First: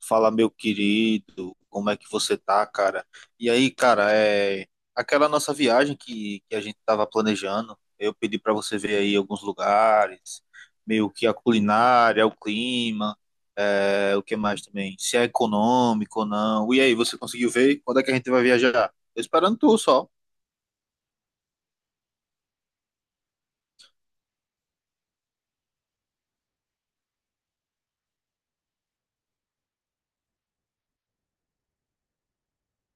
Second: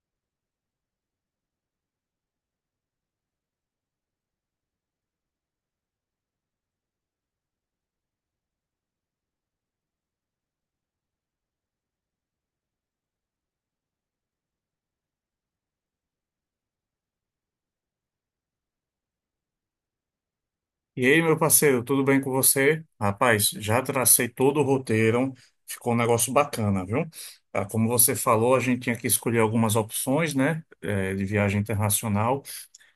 Fala, meu querido, como é que você tá, cara? E aí, cara, aquela nossa viagem que a gente tava planejando. Eu pedi pra você ver aí alguns lugares, meio que a culinária, o clima, o que mais também, se é econômico ou não. E aí, você conseguiu ver? Quando é que a gente vai viajar? Tô esperando tu só. E aí, meu parceiro, tudo bem com você? Rapaz, já tracei todo o roteiro, ficou um negócio bacana, viu? Ah, como você falou, a gente tinha que escolher algumas opções, né, de viagem internacional.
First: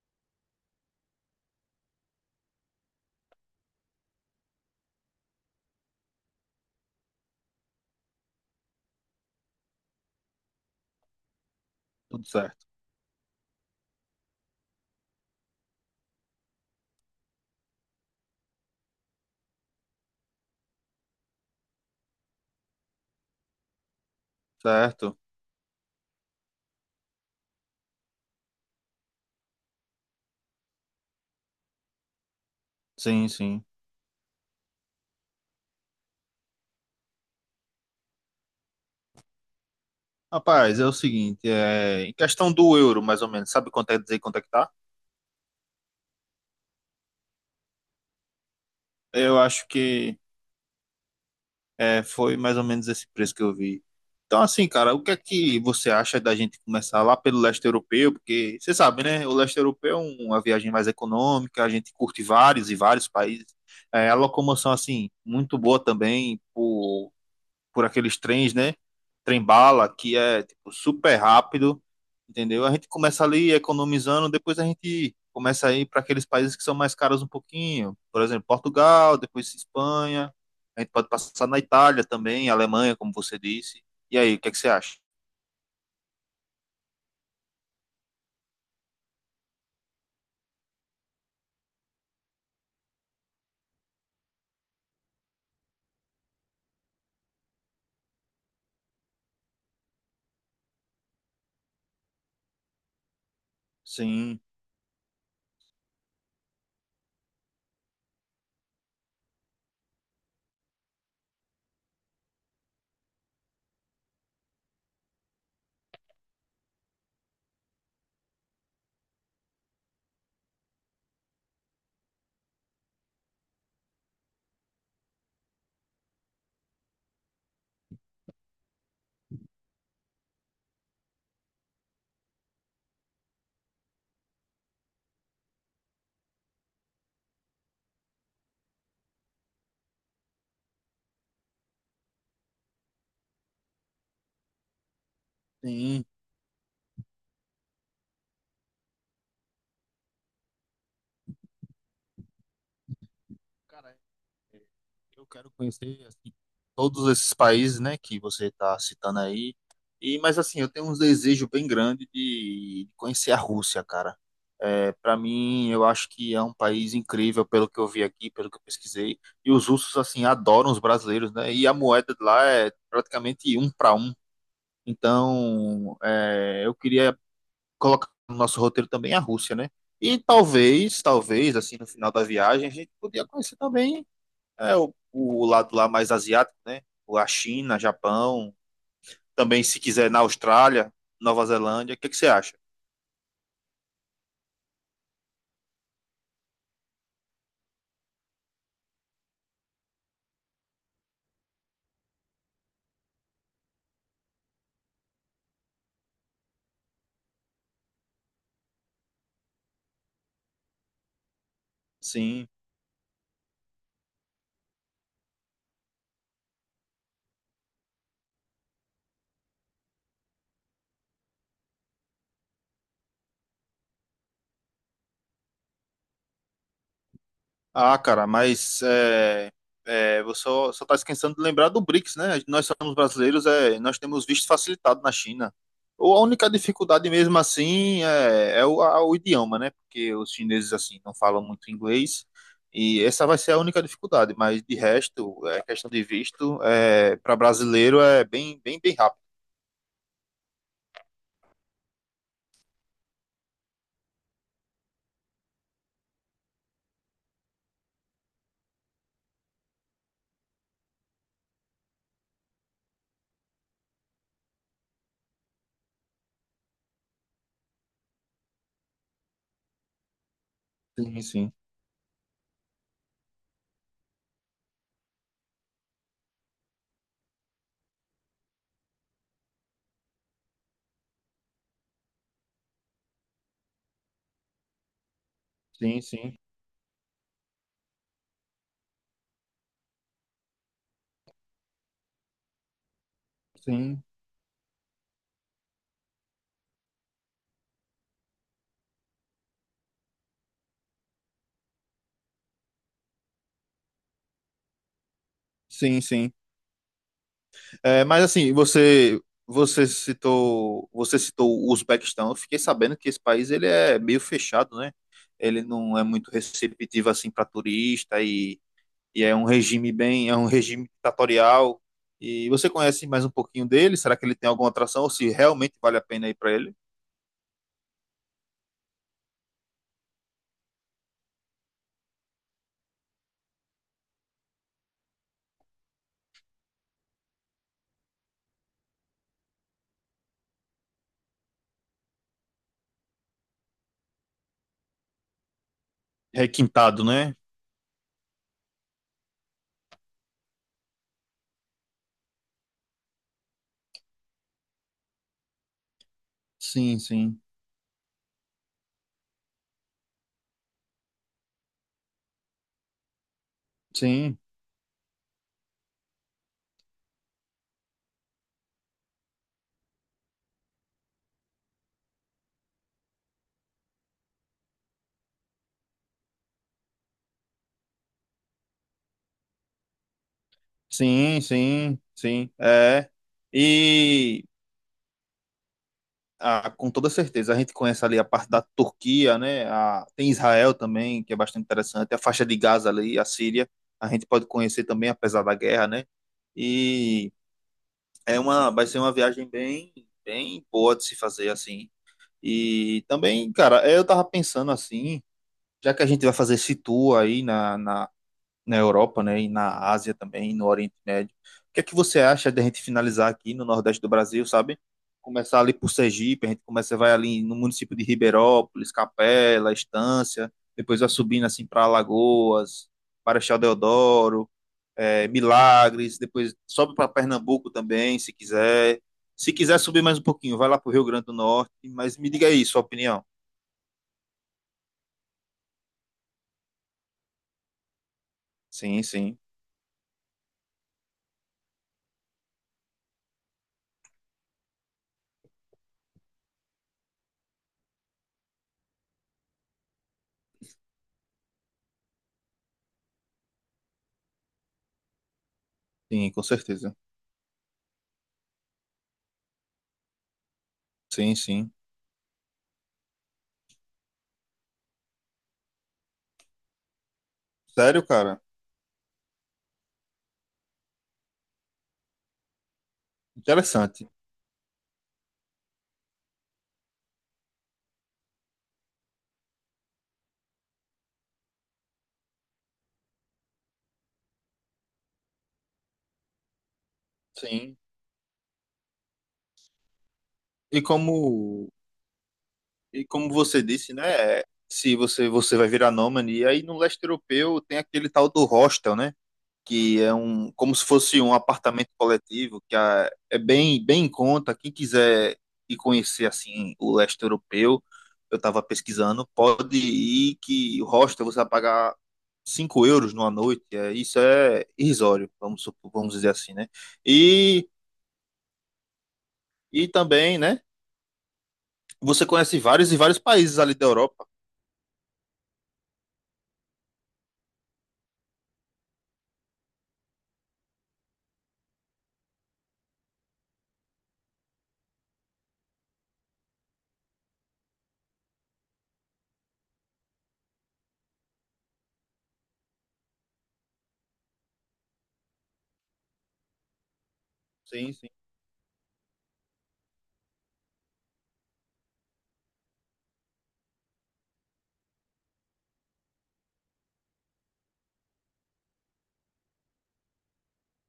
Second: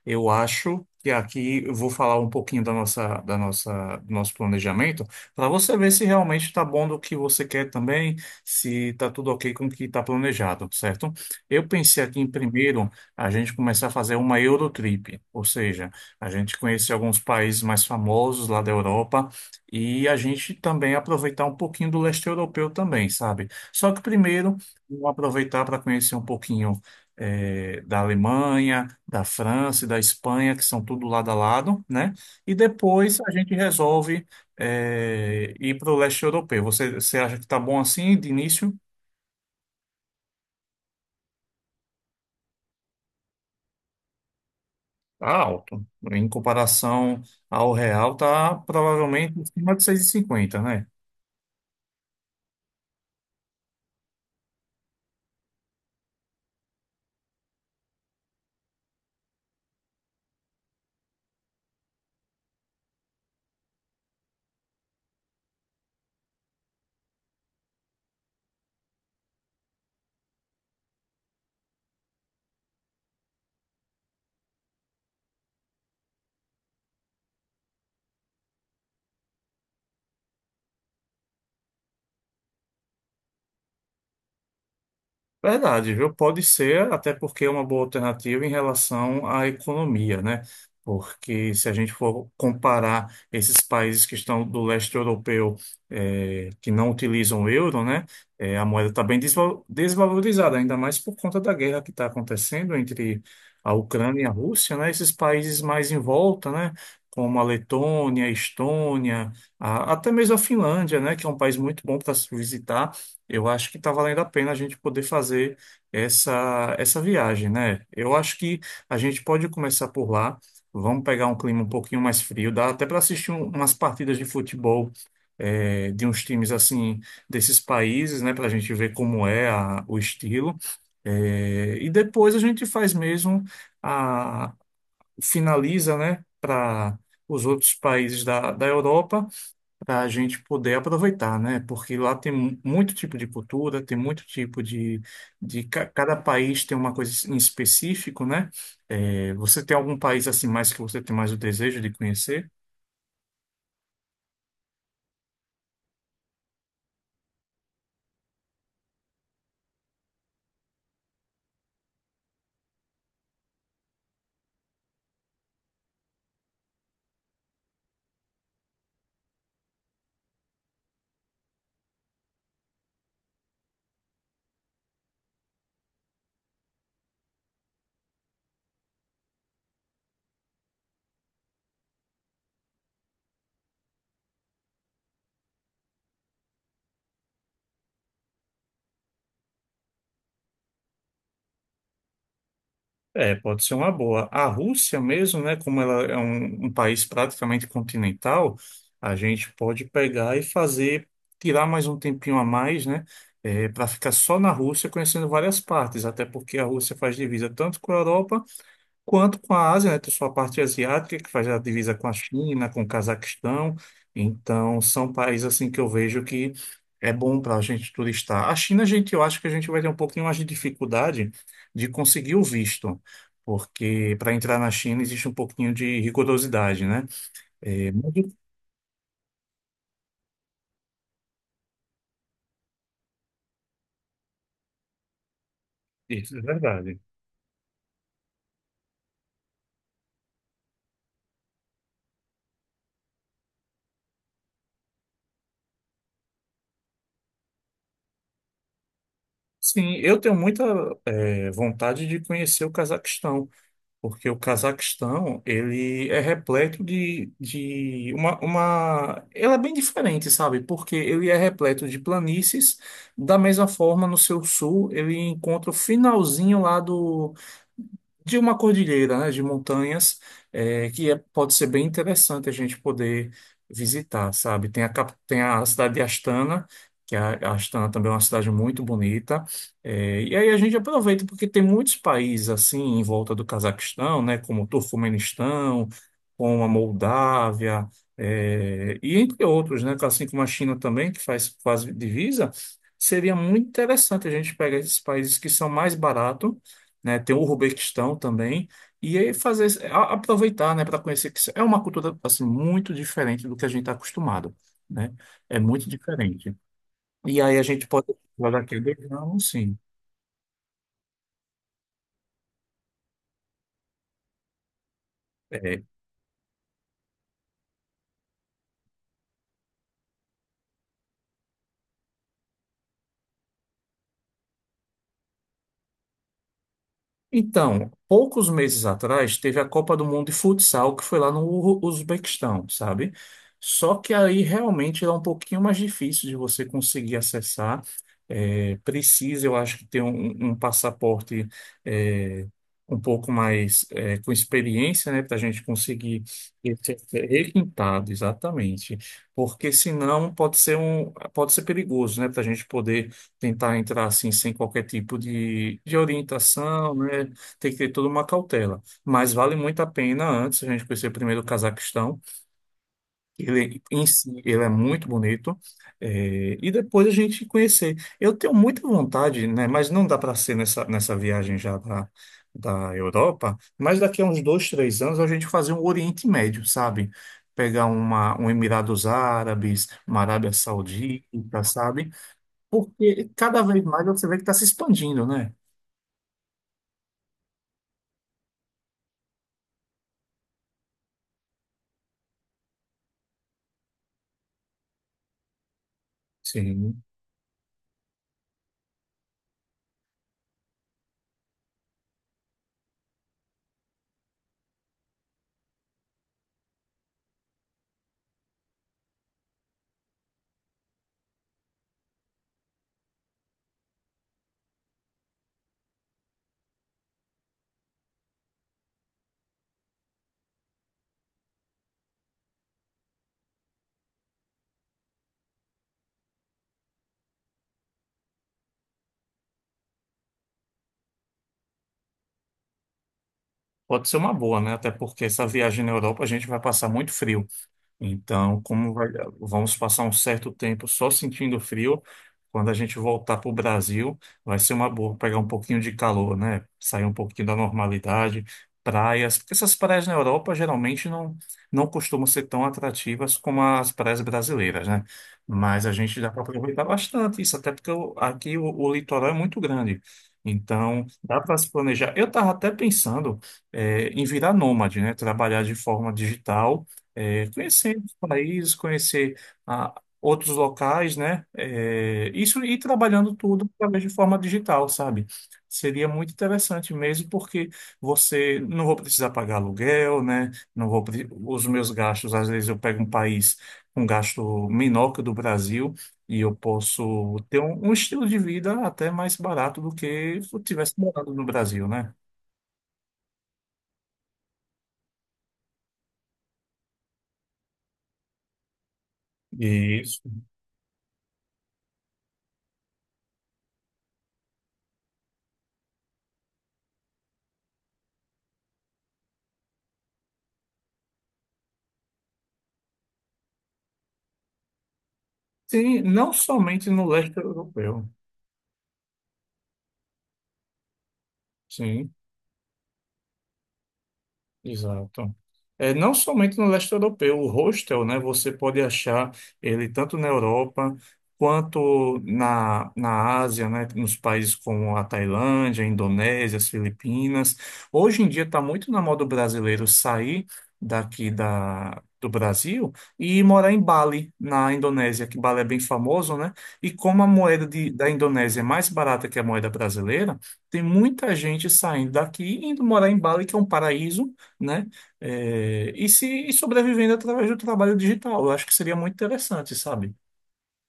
Eu acho que aqui eu vou falar um pouquinho da nossa, do nosso planejamento, para você ver se realmente está bom do que você quer também, se está tudo ok com o que está planejado, certo? Eu pensei aqui Tudo em certo. primeiro a gente começar a fazer uma Eurotrip, ou seja, a gente conhecer alguns países mais famosos lá da Europa e a gente também aproveitar um pouquinho do leste europeu também, sabe? Só que primeiro, vamos Certo? aproveitar para conhecer um pouquinho da Alemanha, da França e da Espanha, que são tudo lado a lado, né? E depois Sim, a gente sim. resolve ir para o leste europeu. Você acha que está bom assim de início? Rapaz, é o seguinte, em questão do euro, mais ou menos, sabe quanto é dizer quanto é que tá? Tá alto. Em comparação ao real, tá Eu provavelmente em acho cima de seis e que cinquenta, né? É, foi mais ou menos esse preço que eu vi. Então, assim, cara, o que é que você acha da gente começar lá pelo leste europeu? Porque você sabe, né? O leste europeu é uma viagem mais econômica, a gente curte vários e vários países. É, a locomoção, assim, muito boa também, por aqueles trens, né? Trem-bala, que é tipo, super rápido, entendeu? A gente começa ali economizando, depois a gente começa a ir para aqueles países que são mais caros um pouquinho. Por exemplo, Portugal, depois Espanha. A gente pode passar na Itália também, Alemanha, como você disse. E aí, o que é que você acha? Verdade, viu? Pode ser, até porque é uma boa alternativa em relação à economia, né? Porque se a gente for comparar esses países que estão do leste europeu, que não utilizam o euro, né? A moeda está bem desvalorizada, ainda mais por conta da guerra que está acontecendo entre a Ucrânia e a Sim, Rússia, né? Esses países mais em volta, né? Como a Letônia, a Estônia, até mesmo a Finlândia, né? Que é um país muito bom para se visitar. Eu acho que está valendo a pena a gente poder fazer essa viagem, né? Eu acho que a gente pode começar por lá. Vamos pegar um clima um pouquinho mais frio, dá até para assistir umas partidas de futebol de uns times assim desses países, né? Para a gente ver como é o estilo. E depois a gente faz mesmo a finaliza, né? Para os outros países da Europa para a gente poder aproveitar, né? Porque lá tem muito tipo de cultura, tem muito tipo sim. cada país tem uma coisa em específico, né? É, você tem algum país assim mais que você tem mais o desejo de conhecer? Cara, eu quero conhecer assim todos esses países, né, que você está citando aí. E mas assim, eu tenho um desejo bem grande de conhecer a Rússia, cara. É, para mim, eu acho que é um país incrível pelo que eu vi aqui, pelo que eu pesquisei. E os russos assim adoram os brasileiros, né? E a moeda de lá é praticamente um para um. Então, é, eu queria colocar no nosso roteiro também a Rússia, né? E talvez, assim, no final da viagem, a gente podia conhecer também o lado lá mais asiático, né? Ou a China, Japão, também se quiser, na Austrália, Nova Zelândia, o que que você acha? É, pode ser uma boa. A Rússia mesmo, né? Como ela é um país praticamente continental, a gente pode pegar e fazer, tirar mais um tempinho a mais, né? Para ficar só na Rússia, conhecendo várias partes, até porque a Rússia faz divisa tanto com a Europa quanto com a Ásia, né? Tem sua parte asiática, que faz a divisa com a Sim. China, com o Cazaquistão. Então, são países assim que eu vejo que é bom para a gente turistar. A China, gente, eu acho que a gente vai ter um pouquinho mais de dificuldade de conseguir o visto. Porque para entrar na China existe um pouquinho de rigorosidade, né? É, Ah, mas cara, você só tá esquecendo de lembrar do BRICS, né? Nós somos brasileiros, é, nós temos visto facilitado na China. Ou a isso é única verdade. dificuldade mesmo assim o idioma, né? Porque os chineses assim não falam muito inglês e essa vai ser a única dificuldade, mas de resto, é questão de visto, é, para brasileiro é bem rápido. Sim, eu tenho muita vontade de conhecer o Cazaquistão. Porque o Cazaquistão, ele é repleto. Ele é bem diferente, sabe? Porque ele é repleto de planícies. Da mesma forma, no seu sul, ele encontra o finalzinho lá de uma cordilheira, né, de montanhas, Sim, sim, pode ser bem interessante a gente poder visitar, sabe? Tem a cidade de Astana, que é a Astana também é uma cidade muito bonita, e aí a gente aproveita porque tem muitos países assim em volta do Cazaquistão, né, como o Turcomenistão, sim, sim, como a Moldávia, e entre outros, né, assim como a China também, que faz quase divisa, seria muito sim, interessante a gente pegar esses países que são mais baratos né? Tem o Uzbequistão também. E aí fazer, aproveitar, né, para conhecer que isso é uma cultura assim muito diferente do que a gente está acostumado, né? É muito sim, sim. diferente. E aí a gente É, pode mas assim, explorar aquele ramo, sim. Você citou o Uzbequistão. Eu fiquei sabendo que esse país, ele é meio fechado, né? Ele é, não é muito receptivo assim para turista, e é um regime é um regime ditatorial. E você conhece mais um pouquinho dele? Será que ele tem alguma atração ou se realmente vale a pena ir para ele? Então, poucos meses atrás, teve a Copa do Mundo de Futsal, que foi lá no Uzbequistão, sabe? Só que aí realmente é um pouquinho mais difícil de você conseguir acessar. É, precisa, eu acho, que ter um passaporte é, um pouco mais com experiência, né? Para a gente conseguir Requintado, né? requintado, exatamente. Porque senão pode ser perigoso, né? Para a gente poder tentar entrar assim sem qualquer tipo de orientação, Sim, né? sim, Tem que ter toda uma cautela. Mas vale muito a pena antes a gente conhecer primeiro o Cazaquistão. Ele em si, sim, ele é muito bonito. É, e depois a gente conhecer. Eu tenho muita vontade, né? Mas não dá para ser nessa viagem já da Europa. Mas daqui a uns 2, 3 anos a gente fazer um Oriente Médio, sabe? Pegar um Emirados Árabes, uma Arábia sim, Saudita, sim, sabe? sim. É. Porque cada vez mais você vê que E está se expandindo, né? Ah, com toda certeza. A gente conhece ali a parte da Turquia, né? A- tem Israel também, que é bastante interessante. A faixa de Gaza ali, a Síria, a gente pode conhecer também, apesar da guerra, né? Sim. E é uma, vai ser uma viagem bem boa de se fazer assim. E também, cara, eu tava pensando assim, já que a gente vai fazer esse tour aí na Europa, né, e na Ásia também, no Oriente Médio. O que é que você acha de a gente finalizar aqui no Nordeste do Brasil, sabe? Começar ali por Sergipe, a gente começa, vai ali no município de Ribeirópolis, Capela, Estância, depois vai subindo assim para Alagoas, Marechal Deodoro, Milagres, depois sobe para Pernambuco também, se quiser. Se quiser subir mais um pouquinho, vai lá para o Rio Grande do Norte, mas me diga aí sua opinião. Pode ser uma boa, né? Até porque essa viagem na Europa a gente vai passar muito frio. Então, Sim, sim, vamos passar um certo tempo só sentindo frio, quando a gente voltar para o Brasil, vai ser uma boa pegar um pouquinho de calor, né? Sair um pouquinho da normalidade, praias, porque essas praias na Europa geralmente não costumam ser tão atrativas como as praias brasileiras, né? Mas a gente dá sim, para com aproveitar certeza. bastante isso, até porque aqui o litoral é muito grande. Então, Sim, dá para se sim. planejar. Eu estava até pensando, em virar nômade, né? Trabalhar de forma digital conhecer Sério, os cara? países, conhecer ah, outros locais, né? É, isso e trabalhando tudo através Interessante. de forma digital, sabe? Seria muito interessante mesmo, porque você não vou precisar pagar aluguel, né? Não vou, pre- Os meus gastos, às vezes eu pego um país com um gasto menor que o do Brasil e eu posso ter Sim. um estilo de vida até mais barato do que se eu E tivesse como, morado no Brasil, né? e como você disse, né? É, se você vai virar nômade, e aí no leste europeu tem aquele tal do hostel, né? Que é Isso. um, como se fosse um apartamento coletivo, que é, é bem em conta. Quem quiser ir conhecer assim o leste europeu, eu estava pesquisando, pode ir que o hostel você vai pagar 5 euros numa noite. É, isso é irrisório, Sim, vamos dizer não assim, né? somente no leste E, europeu. e também, né? Sim. Você conhece vários e vários países ali da Europa. Exato. É, não somente no leste europeu, o hostel, né, você pode achar ele tanto na Europa quanto na Ásia, né, nos países como a Tailândia, a Indonésia, as Filipinas. Hoje em dia está muito na moda o brasileiro sair daqui do Brasil e morar em Bali, na Indonésia, que Bali é bem famoso, né? E como a moeda de, Sim, sim. da Indonésia é mais barata que a moeda brasileira, tem muita gente saindo daqui e indo morar em Bali, que é um paraíso né? É, e se e sobrevivendo através do trabalho digital. Eu acho que seria muito interessante, sabe?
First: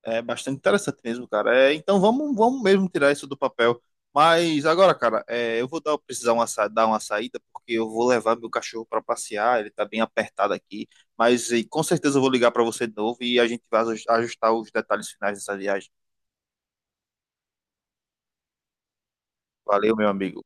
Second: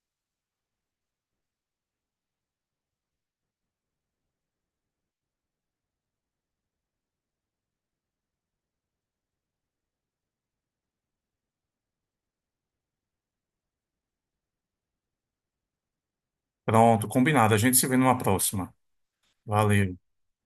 É bastante interessante mesmo, cara. É, então vamos mesmo tirar isso do papel. Mas agora, cara, é, eu vou dar, precisar uma, sa- dar uma saída, porque eu vou levar meu cachorro para passear, ele tá bem apertado aqui. Mas e, com certeza eu vou ligar para você de novo e a gente vai ajustar os detalhes finais dessa viagem. Pronto, combinado. A gente se vê numa próxima. Valeu, Valeu. meu amigo.